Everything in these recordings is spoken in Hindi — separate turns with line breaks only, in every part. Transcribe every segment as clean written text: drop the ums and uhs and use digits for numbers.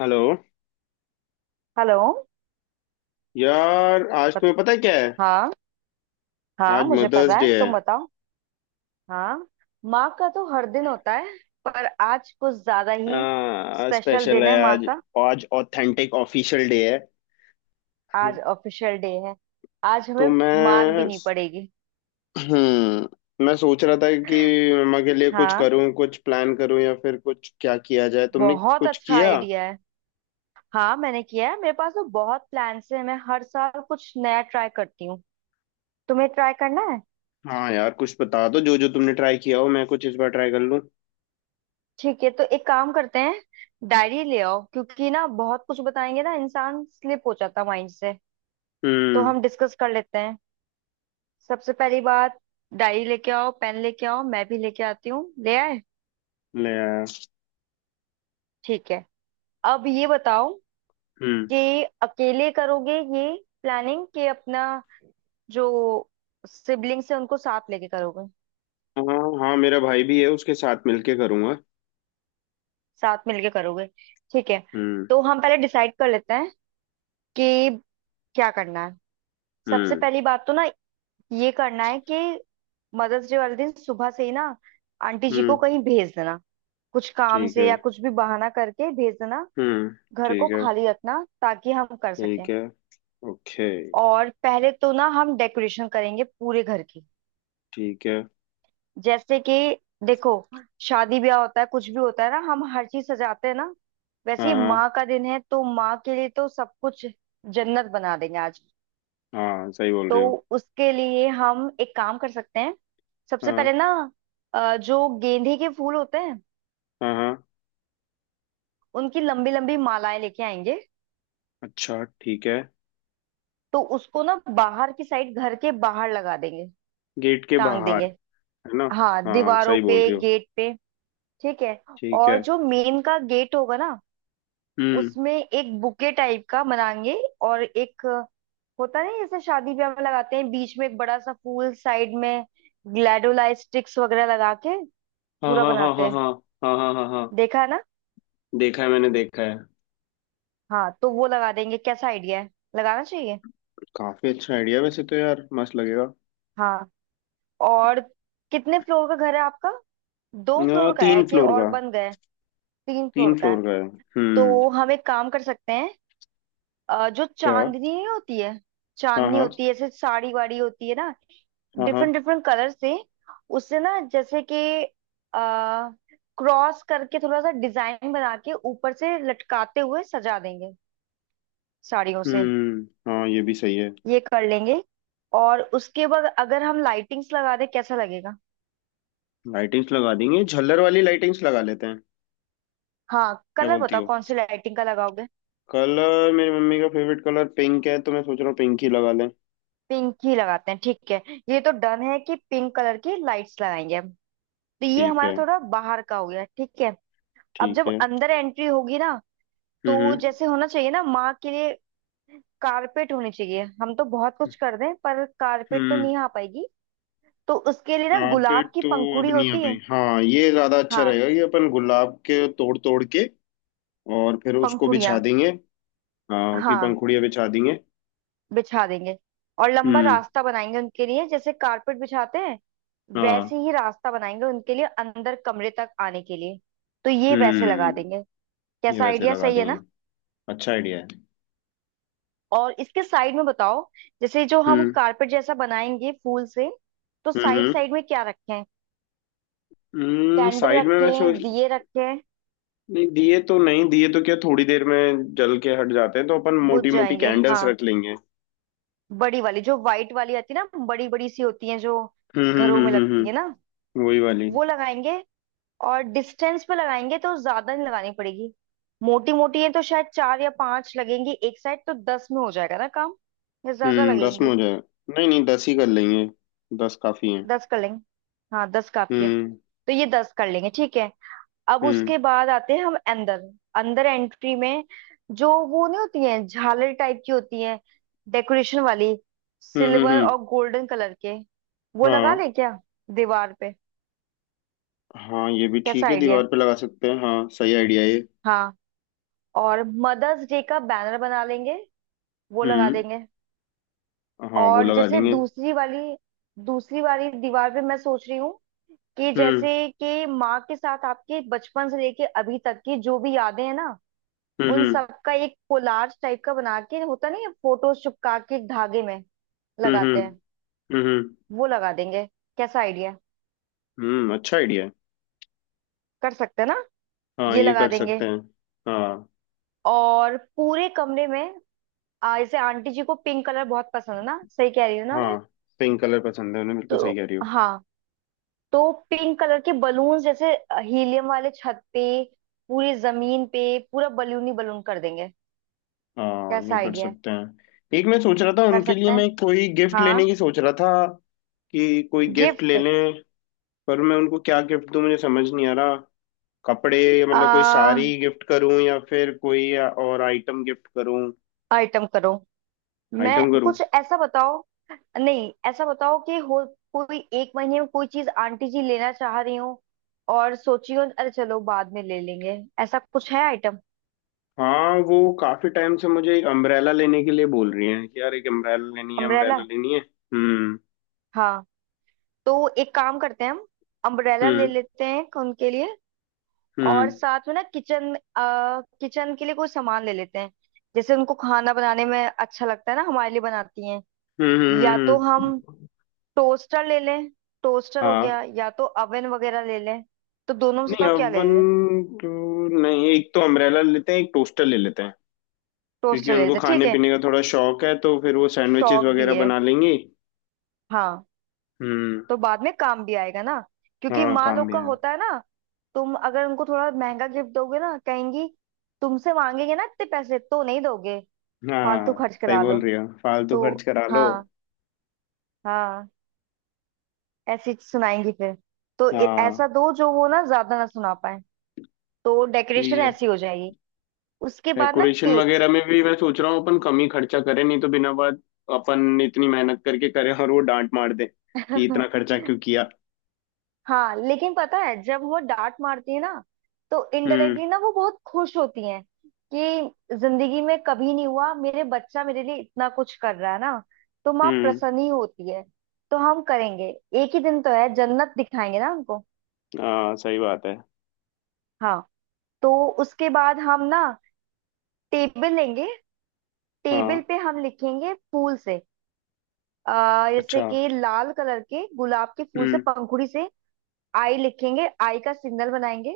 हेलो।
हेलो।
यार, आज
बत-
तुम्हें पता है क्या है?
हाँ। हाँ,
आज
मुझे
मदर्स
पता
डे
है,
है।
तुम बताओ। हाँ, माँ का तो हर दिन होता है, पर आज कुछ ज्यादा ही स्पेशल
स्पेशल
दिन
है
है माँ
आज।
का।
आज ऑथेंटिक ऑफिशियल डे है।
आज ऑफिशियल डे है, आज
तो
हमें मार भी नहीं पड़ेगी।
मैं सोच रहा था कि मम्मा के लिए कुछ
हाँ,
करूं, कुछ प्लान करूं, या फिर कुछ क्या किया जाए? तुमने
बहुत
कुछ
अच्छा
किया?
आइडिया है। हाँ, मैंने किया है, मेरे पास तो बहुत प्लान्स हैं। मैं हर साल कुछ नया ट्राई करती हूँ। तुम्हें ट्राई करना है।
हाँ यार, कुछ बता दो जो जो तुमने ट्राई किया हो, मैं कुछ इस बार ट्राई कर लूं।
ठीक है, तो एक काम करते हैं। डायरी ले आओ, क्योंकि ना बहुत कुछ बताएंगे ना, इंसान स्लिप हो जाता माइंड से। तो
हम्म।
हम डिस्कस कर लेते हैं। सबसे पहली बात, डायरी लेके आओ, पेन लेके आओ, मैं भी लेके आती हूँ। ले आए?
ले आया।
ठीक है, अब ये बताओ
हम्म।
कि अकेले करोगे ये प्लानिंग कि अपना जो सिबलिंग्स है उनको साथ लेके करोगे।
हाँ। हाँ, मेरा भाई भी है, उसके साथ मिलके करूंगा।
साथ मिलके करोगे, ठीक है।
हम्म,
तो हम पहले डिसाइड कर लेते हैं कि क्या करना है। सबसे
हम्म,
पहली बात तो ना, ये करना है कि मदर्स डे वाले दिन सुबह से ही ना आंटी जी को
हम्म,
कहीं भेज देना, कुछ काम
ठीक
से
है।
या कुछ भी बहाना करके भेज देना।
हम्म,
घर को
ठीक है।
खाली रखना ताकि हम कर
ठीक
सकें।
है। ओके।
और पहले तो ना हम डेकोरेशन करेंगे पूरे घर की।
ठीक है।
जैसे कि देखो, शादी ब्याह होता है, कुछ भी होता है ना, हम हर चीज सजाते हैं ना, वैसे
हाँ,
ही
हाँ,
माँ का दिन है, तो माँ के लिए तो सब कुछ जन्नत बना देंगे आज।
हाँ, सही बोल रही हो।
तो उसके लिए हम एक काम कर सकते हैं। सबसे
हाँ,
पहले ना जो गेंदे के फूल होते हैं,
हाँ, हाँ।
उनकी लंबी लंबी मालाएं लेके आएंगे।
अच्छा, ठीक है।
तो उसको ना बाहर की साइड, घर के बाहर लगा देंगे,
गेट के
टांग
बाहर?
देंगे।
है ना?
हाँ,
हाँ,
दीवारों
सही बोल
पे,
रही हो।
गेट पे। ठीक है।
ठीक
और
है।
जो मेन का गेट होगा ना,
हम्म,
उसमें एक बुके टाइप का बनाएंगे। और एक होता नहीं, जैसे शादी ब्याह में लगाते हैं, बीच में एक बड़ा सा फूल, साइड में ग्लैडोलाइट स्टिक्स वगैरह लगा के
हाँ,
पूरा
हाँ, हाँ,
बनाते
हाँ,
हैं।
हाँ, हाँ, हाँ, हाँ, हाँ।
देखा है ना?
देखा है, मैंने देखा है।
हाँ, तो वो लगा देंगे। कैसा आइडिया है, लगाना चाहिए।
काफी अच्छा आइडिया, वैसे तो यार मस्त लगेगा।
हाँ। और कितने फ्लोर का घर है आपका? दो फ्लोर का है
तीन
कि
फ्लोर
और
का।
बन गए? तीन
तीन
फ्लोर का
फ्लोर
है।
का है। हम्म।
तो हम एक काम कर सकते हैं। जो
क्या?
चांदनी नहीं होती है,
हाँ,
चांदनी
हाँ,
होती है ऐसे, साड़ी वाड़ी होती है ना,
हाँ, हाँ।
डिफरेंट डिफरेंट कलर से। उससे ना, जैसे कि आ, क्रॉस करके थोड़ा सा डिजाइन बना के ऊपर से लटकाते हुए सजा देंगे, साड़ियों से।
हम्म, हाँ, ये भी सही है।
ये कर लेंगे। और उसके बाद अगर हम लाइटिंग्स लगा दें कैसा लगेगा?
लाइटिंग्स लगा देंगे, झल्लर वाली लाइटिंग्स लगा लेते हैं।
हाँ,
क्या
कलर
बोलती
बताओ,
हो।
कौन सी लाइटिंग का लगाओगे।
कलर मेरी मम्मी का फेवरेट कलर पिंक है, तो मैं सोच रहा हूँ पिंक ही लगा लें।
पिंक ही लगाते हैं, ठीक है। ये तो डन है कि पिंक कलर की लाइट्स लगाएंगे हम। तो ये
ठीक है।
हमारा थोड़ा बाहर का हो गया, ठीक है। अब
ठीक
जब
है।
अंदर एंट्री होगी ना, तो
हम्म।
जैसे होना चाहिए ना माँ के लिए, कारपेट होनी चाहिए। हम तो बहुत कुछ कर दें, पर कारपेट तो
हम्म।
नहीं आ पाएगी। तो उसके लिए ना,
कारपेट
गुलाब की
तो अब
पंखुड़ी
नहीं आ
होती
पाई।
है।
हाँ, ये ज्यादा अच्छा
हाँ,
रहेगा कि अपन गुलाब के तोड़ तोड़ के और फिर उसको बिछा
पंखुड़ियाँ।
देंगे। हाँ, उसकी
हाँ,
पंखुड़ियाँ बिछा देंगे।
बिछा देंगे। और लंबा
हम्म।
रास्ता बनाएंगे उनके लिए, जैसे कारपेट बिछाते हैं
हाँ।
वैसे ही रास्ता बनाएंगे उनके लिए, अंदर कमरे तक आने के लिए। तो ये वैसे लगा देंगे।
हम्म। ये
कैसा
वैसे
आइडिया,
लगा
सही है ना?
देंगे। अच्छा आइडिया है।
और इसके साइड में बताओ, जैसे जो हम
हम्म
कारपेट जैसा बनाएंगे फूल से, तो साइड
हम्म
साइड में क्या रखें? कैंडल
साइड में मैं
रखें,
सोच।
दिए रखें?
नहीं, दिए तो नहीं, दिए तो क्या थोड़ी देर में जल के हट जाते हैं, तो अपन
बुझ
मोटी मोटी
जाएंगे,
कैंडल्स
हाँ।
रख लेंगे।
बड़ी वाली जो व्हाइट वाली आती है ना, बड़ी बड़ी सी होती है जो
हम्म, हम्म,
घरों में
हम्म, हम्म,
लगती है ना,
वही वाली।
वो लगाएंगे। और डिस्टेंस पे लगाएंगे तो ज्यादा नहीं लगानी पड़ेगी। मोटी मोटी है तो शायद 4 या 5 लगेंगी एक साइड, तो 10 में हो जाएगा ना काम, या ज्यादा
दस में
लगेंगे?
हो जाए। नहीं नहीं, दस ही कर लेंगे। दस काफी है।
10 कर लेंगे। हाँ, 10 काफी है।
हम्म,
तो ये 10 कर लेंगे, ठीक है। अब
हम्म,
उसके बाद आते हैं हम अंदर। अंदर एंट्री में, जो वो नहीं होती है, झालर टाइप की होती है, डेकोरेशन वाली,
हम्म, हम्म,
सिल्वर और गोल्डन कलर के, वो लगा
हाँ,
ले क्या दीवार पे?
हाँ, ये भी
कैसा
ठीक है,
आइडिया है?
दीवार पे लगा सकते हैं, हाँ सही आइडिया है ये।
हाँ। और मदर्स डे का बैनर बना लेंगे, वो लगा
हम्म।
देंगे।
हाँ, वो
और
लगा
जैसे
देंगे।
दूसरी वाली दीवार पे मैं सोच रही हूँ कि
हम्म,
जैसे कि माँ के साथ आपके बचपन से लेके अभी तक की जो भी यादें हैं ना,
हम्म,
उन
हम्म,
सबका एक कोलाज टाइप का बना के, होता नहीं है फोटोज चिपका के एक धागे में
हम्म, हम्म,
लगाते हैं,
हम्म,
वो लगा देंगे। कैसा आइडिया?
अच्छा आइडिया है।
कर सकते हैं ना,
हाँ,
ये
ये
लगा
कर
देंगे।
सकते हैं। हाँ।
और पूरे कमरे में जैसे आंटी जी को पिंक कलर बहुत पसंद है ना, सही कह रही हूँ ना मैं?
हाँ, पिंक कलर पसंद है उन्हें, बिल्कुल सही
तो
कह रही हो।
हाँ, तो पिंक कलर के बलून, जैसे हीलियम वाले, छत पे, पूरी जमीन पे, पूरा बलून ही बलून कर देंगे।
हाँ, ये
कैसा
कर
आइडिया है?
सकते हैं। एक मैं सोच रहा था
कर
उनके लिए,
सकते हैं,
मैं कोई गिफ्ट लेने
हाँ।
की सोच रहा था कि कोई गिफ्ट ले
गिफ्ट?
लें। पर मैं उनको क्या गिफ्ट दूं, मुझे समझ नहीं आ रहा। कपड़े? मतलब कोई
आ
साड़ी गिफ्ट करूं या फिर कोई और आइटम गिफ्ट करूं?
आइटम करो। मैं,
आइटम करूं?
कुछ ऐसा बताओ, नहीं ऐसा बताओ कि हो कोई एक महीने में कोई चीज आंटी जी लेना चाह रही हूँ और सोची हो अरे चलो बाद में ले लेंगे, ऐसा कुछ है आइटम?
हाँ, वो काफी टाइम से मुझे एक अम्ब्रेला लेने के लिए बोल रही हैं कि यार एक अम्ब्रेला लेनी है,
अम्ब्रेला?
अम्ब्रेला लेनी है। हम्म।
हाँ, तो एक काम करते हैं हम, अम्ब्रेला ले
हम्म।
लेते हैं उनके लिए। और
हम्म,
साथ में ना किचन में, किचन के लिए कोई सामान ले लेते हैं। जैसे उनको खाना बनाने में अच्छा लगता है ना, हमारे लिए बनाती हैं,
हम्म,
या तो हम
हम्म,
टोस्टर ले लें, टोस्टर हो
हाँ।
गया, या तो अवन वगैरह ले लें। तो दोनों में से
नहीं,
बताओ क्या ले
अवन।
लें?
टू। नहीं, एक तो अम्ब्रेला लेते हैं, एक टोस्टर ले लेते हैं। क्योंकि
टोस्टर ले
उनको
लेते हैं, ठीक
खाने
है।
पीने का थोड़ा शौक है, तो फिर वो सैंडविचेस
शौक भी
वगैरह
है,
बना लेंगी।
हाँ।
हम्म।
तो बाद में काम भी आएगा ना, क्योंकि
हाँ,
माँ
काम
लोग
भी
का
है।
होता है ना, तुम अगर उनको थोड़ा महंगा गिफ्ट दोगे ना, कहेंगी तुमसे, मांगेंगे ना इतने पैसे तो नहीं दोगे, फालतू
हाँ,
खर्च
सही
करा लो।
बोल रही हो, फालतू
तो
खर्च करा लो।
हाँ, हाँ, ऐसी सुनाएंगी फिर। तो
हाँ।
ऐसा दो जो वो ना ज्यादा ना सुना पाए। तो
यही
डेकोरेशन
है।
ऐसी हो जाएगी। उसके बाद ना
डेकोरेशन
केक।
वगैरह में भी मैं सोच रहा हूँ अपन कम ही खर्चा करें, नहीं तो बिना बात अपन इतनी मेहनत करके करें और वो डांट मार दे कि इतना खर्चा क्यों किया।
हाँ, लेकिन पता है जब वो डांट मारती है ना, तो
हम्म।
इनडायरेक्टली ना वो बहुत खुश होती हैं कि जिंदगी में कभी नहीं हुआ, मेरे बच्चा मेरे लिए इतना कुछ कर रहा है ना, तो माँ
हम्म।
प्रसन्न ही होती है। तो हम करेंगे, एक ही दिन तो है, जन्नत दिखाएंगे ना हमको।
हाँ, सही बात है।
हाँ। तो उसके बाद हम ना टेबल लेंगे, टेबल
हाँ।
पे हम लिखेंगे फूल से। जैसे
अच्छा।
कि लाल कलर के गुलाब के फूल से,
हम्म।
पंखुड़ी से आई लिखेंगे, आई का सिग्नल बनाएंगे,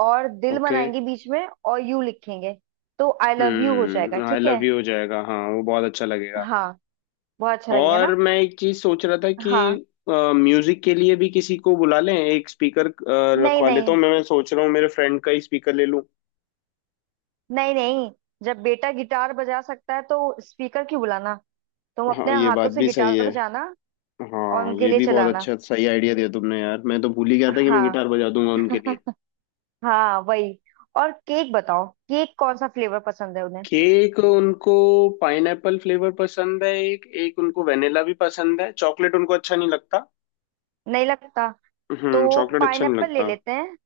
और दिल
ओके।
बनाएंगे बीच में, और यू लिखेंगे। तो आई लव यू हो जाएगा,
आई
ठीक
लव
है।
यू हो जाएगा, हाँ वो बहुत अच्छा लगेगा।
हाँ, बहुत अच्छा लगेगा
और
ना।
मैं एक चीज सोच रहा था कि
हाँ।
म्यूजिक के लिए भी किसी को बुला लें, एक स्पीकर
नहीं
रखवा लेता
नहीं,
हूँ, मैं सोच रहा हूँ मेरे फ्रेंड का ही स्पीकर ले लूँ।
नहीं नहीं, जब बेटा गिटार बजा सकता है तो स्पीकर क्यों बुलाना, तुम
हाँ,
अपने
ये
हाथों
बात
से
भी सही
गिटार
है।
बजाना और
हाँ,
उनके
ये
लिए
भी बहुत
चलाना।
अच्छा, सही आइडिया दिया तुमने यार, मैं तो भूल ही गया था कि मैं
हाँ।
गिटार बजा दूंगा उनके लिए।
हाँ, वही। और केक बताओ, केक कौन सा फ्लेवर पसंद है उन्हें?
केक उनको पाइनएप्पल फ्लेवर पसंद है, एक एक उनको वेनिला भी पसंद है, चॉकलेट उनको अच्छा नहीं लगता।
नहीं लगता? तो
चॉकलेट अच्छा नहीं
पाइनएप्पल ले
लगता।
लेते हैं।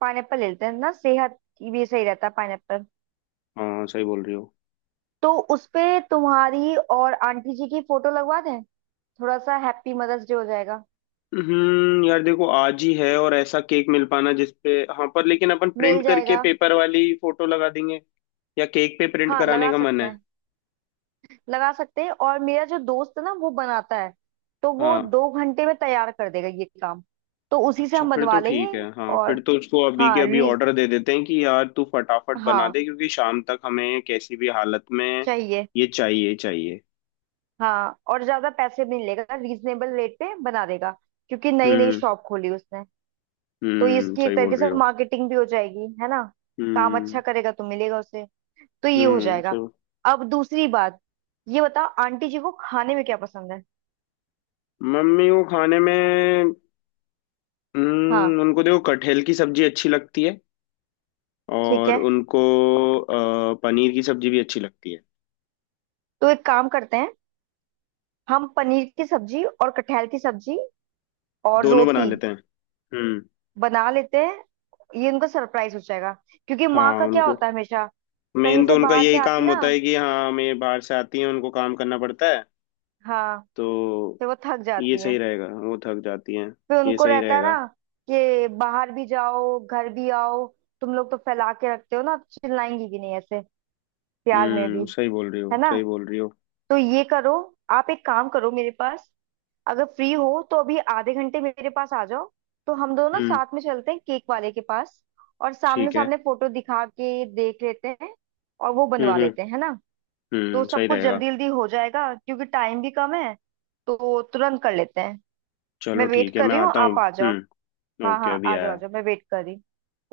पाइनएप्पल ले लेते हैं ना, सेहत की भी सही रहता है पाइनएप्पल।
हाँ, सही बोल रही हो।
तो उसपे तुम्हारी और आंटी जी की फोटो लगवा दें, थोड़ा सा हैप्पी मदर्स डे हो जाएगा।
यार देखो आज ही है और ऐसा केक मिल पाना जिसपे। हाँ, पर लेकिन अपन
मिल
प्रिंट करके
जाएगा।
पेपर वाली फोटो लगा देंगे या केक पे प्रिंट
हाँ,
कराने
लगा
का मन
सकते
है।
हैं, लगा सकते हैं। और मेरा जो दोस्त है ना, वो बनाता है, तो वो
हाँ।
2 घंटे में तैयार कर देगा ये काम। तो उसी से
अच्छा,
हम
फिर तो
बनवा
ठीक
लेंगे।
है, हाँ
और
फिर तो उसको अभी के
हाँ,
अभी
रीज,
ऑर्डर दे देते हैं कि यार तू फटाफट बना
हाँ,
दे क्योंकि शाम तक हमें कैसी भी हालत में
चाहिए।
ये चाहिए, चाहिए।
हाँ, और ज्यादा पैसे भी नहीं लेगा, रीजनेबल रेट पे बना देगा, क्योंकि नई नई
हम्म,
शॉप खोली उसने। तो
हम्म,
इसकी
सही
एक
बोल
तरीके
रही
से
हो।
मार्केटिंग भी हो जाएगी, है ना। काम अच्छा
हम्म,
करेगा तो मिलेगा उसे। तो ये हो
हम्म,
जाएगा।
सही।
अब दूसरी बात, ये बताओ आंटी जी को खाने में क्या पसंद है?
मम्मी को खाने में
हाँ।
उनको देखो कटहल की सब्जी अच्छी लगती है।
ठीक
और
है।
उनको पनीर की सब्जी भी अच्छी लगती है।
तो एक काम करते हैं, हम पनीर की सब्जी और कटहल की सब्जी और
दोनों बना
रोटी
लेते हैं। हम्म।
बना लेते हैं। ये उनका सरप्राइज हो जाएगा। क्योंकि माँ
हाँ,
का क्या
उनको
होता है, हमेशा कहीं
मेन तो
से
उनका
बाहर
यही
से आती
काम
ना,
होता है कि हाँ हमें बाहर से आती हैं उनको काम करना पड़ता है,
हाँ,
तो
फिर वो थक
ये
जाती
सही
हैं,
रहेगा, वो थक जाती हैं।
फिर
ये
उनको
सही
रहता है
रहेगा।
ना कि बाहर भी जाओ घर भी आओ, तुम लोग तो फैला के रखते हो ना, चिल्लाएंगी भी नहीं ऐसे, प्यार में भी,
सही बोल रही
है
हो,
ना।
सही बोल रही हो।
तो ये करो, आप एक काम करो, मेरे पास अगर फ्री हो तो अभी आधे घंटे मेरे पास आ जाओ। तो हम दोनों ना
हम्म।
साथ में चलते हैं केक वाले के पास, और सामने
ठीक है।
सामने फोटो दिखा के देख लेते हैं, और वो
हम्म,
बनवा
हम्म,
लेते हैं, है ना। तो
सही
सब कुछ
रहेगा।
जल्दी जल्दी हो जाएगा, क्योंकि टाइम भी कम है, तो तुरंत कर लेते हैं।
चलो
मैं वेट
ठीक है,
कर
मैं
रही हूँ,
आता हूँ।
आप आ जाओ।
हम्म।
हाँ
ओके,
हाँ,
अभी
आ जाओ आ
आया।
जाओ, मैं वेट कर रही हूँ।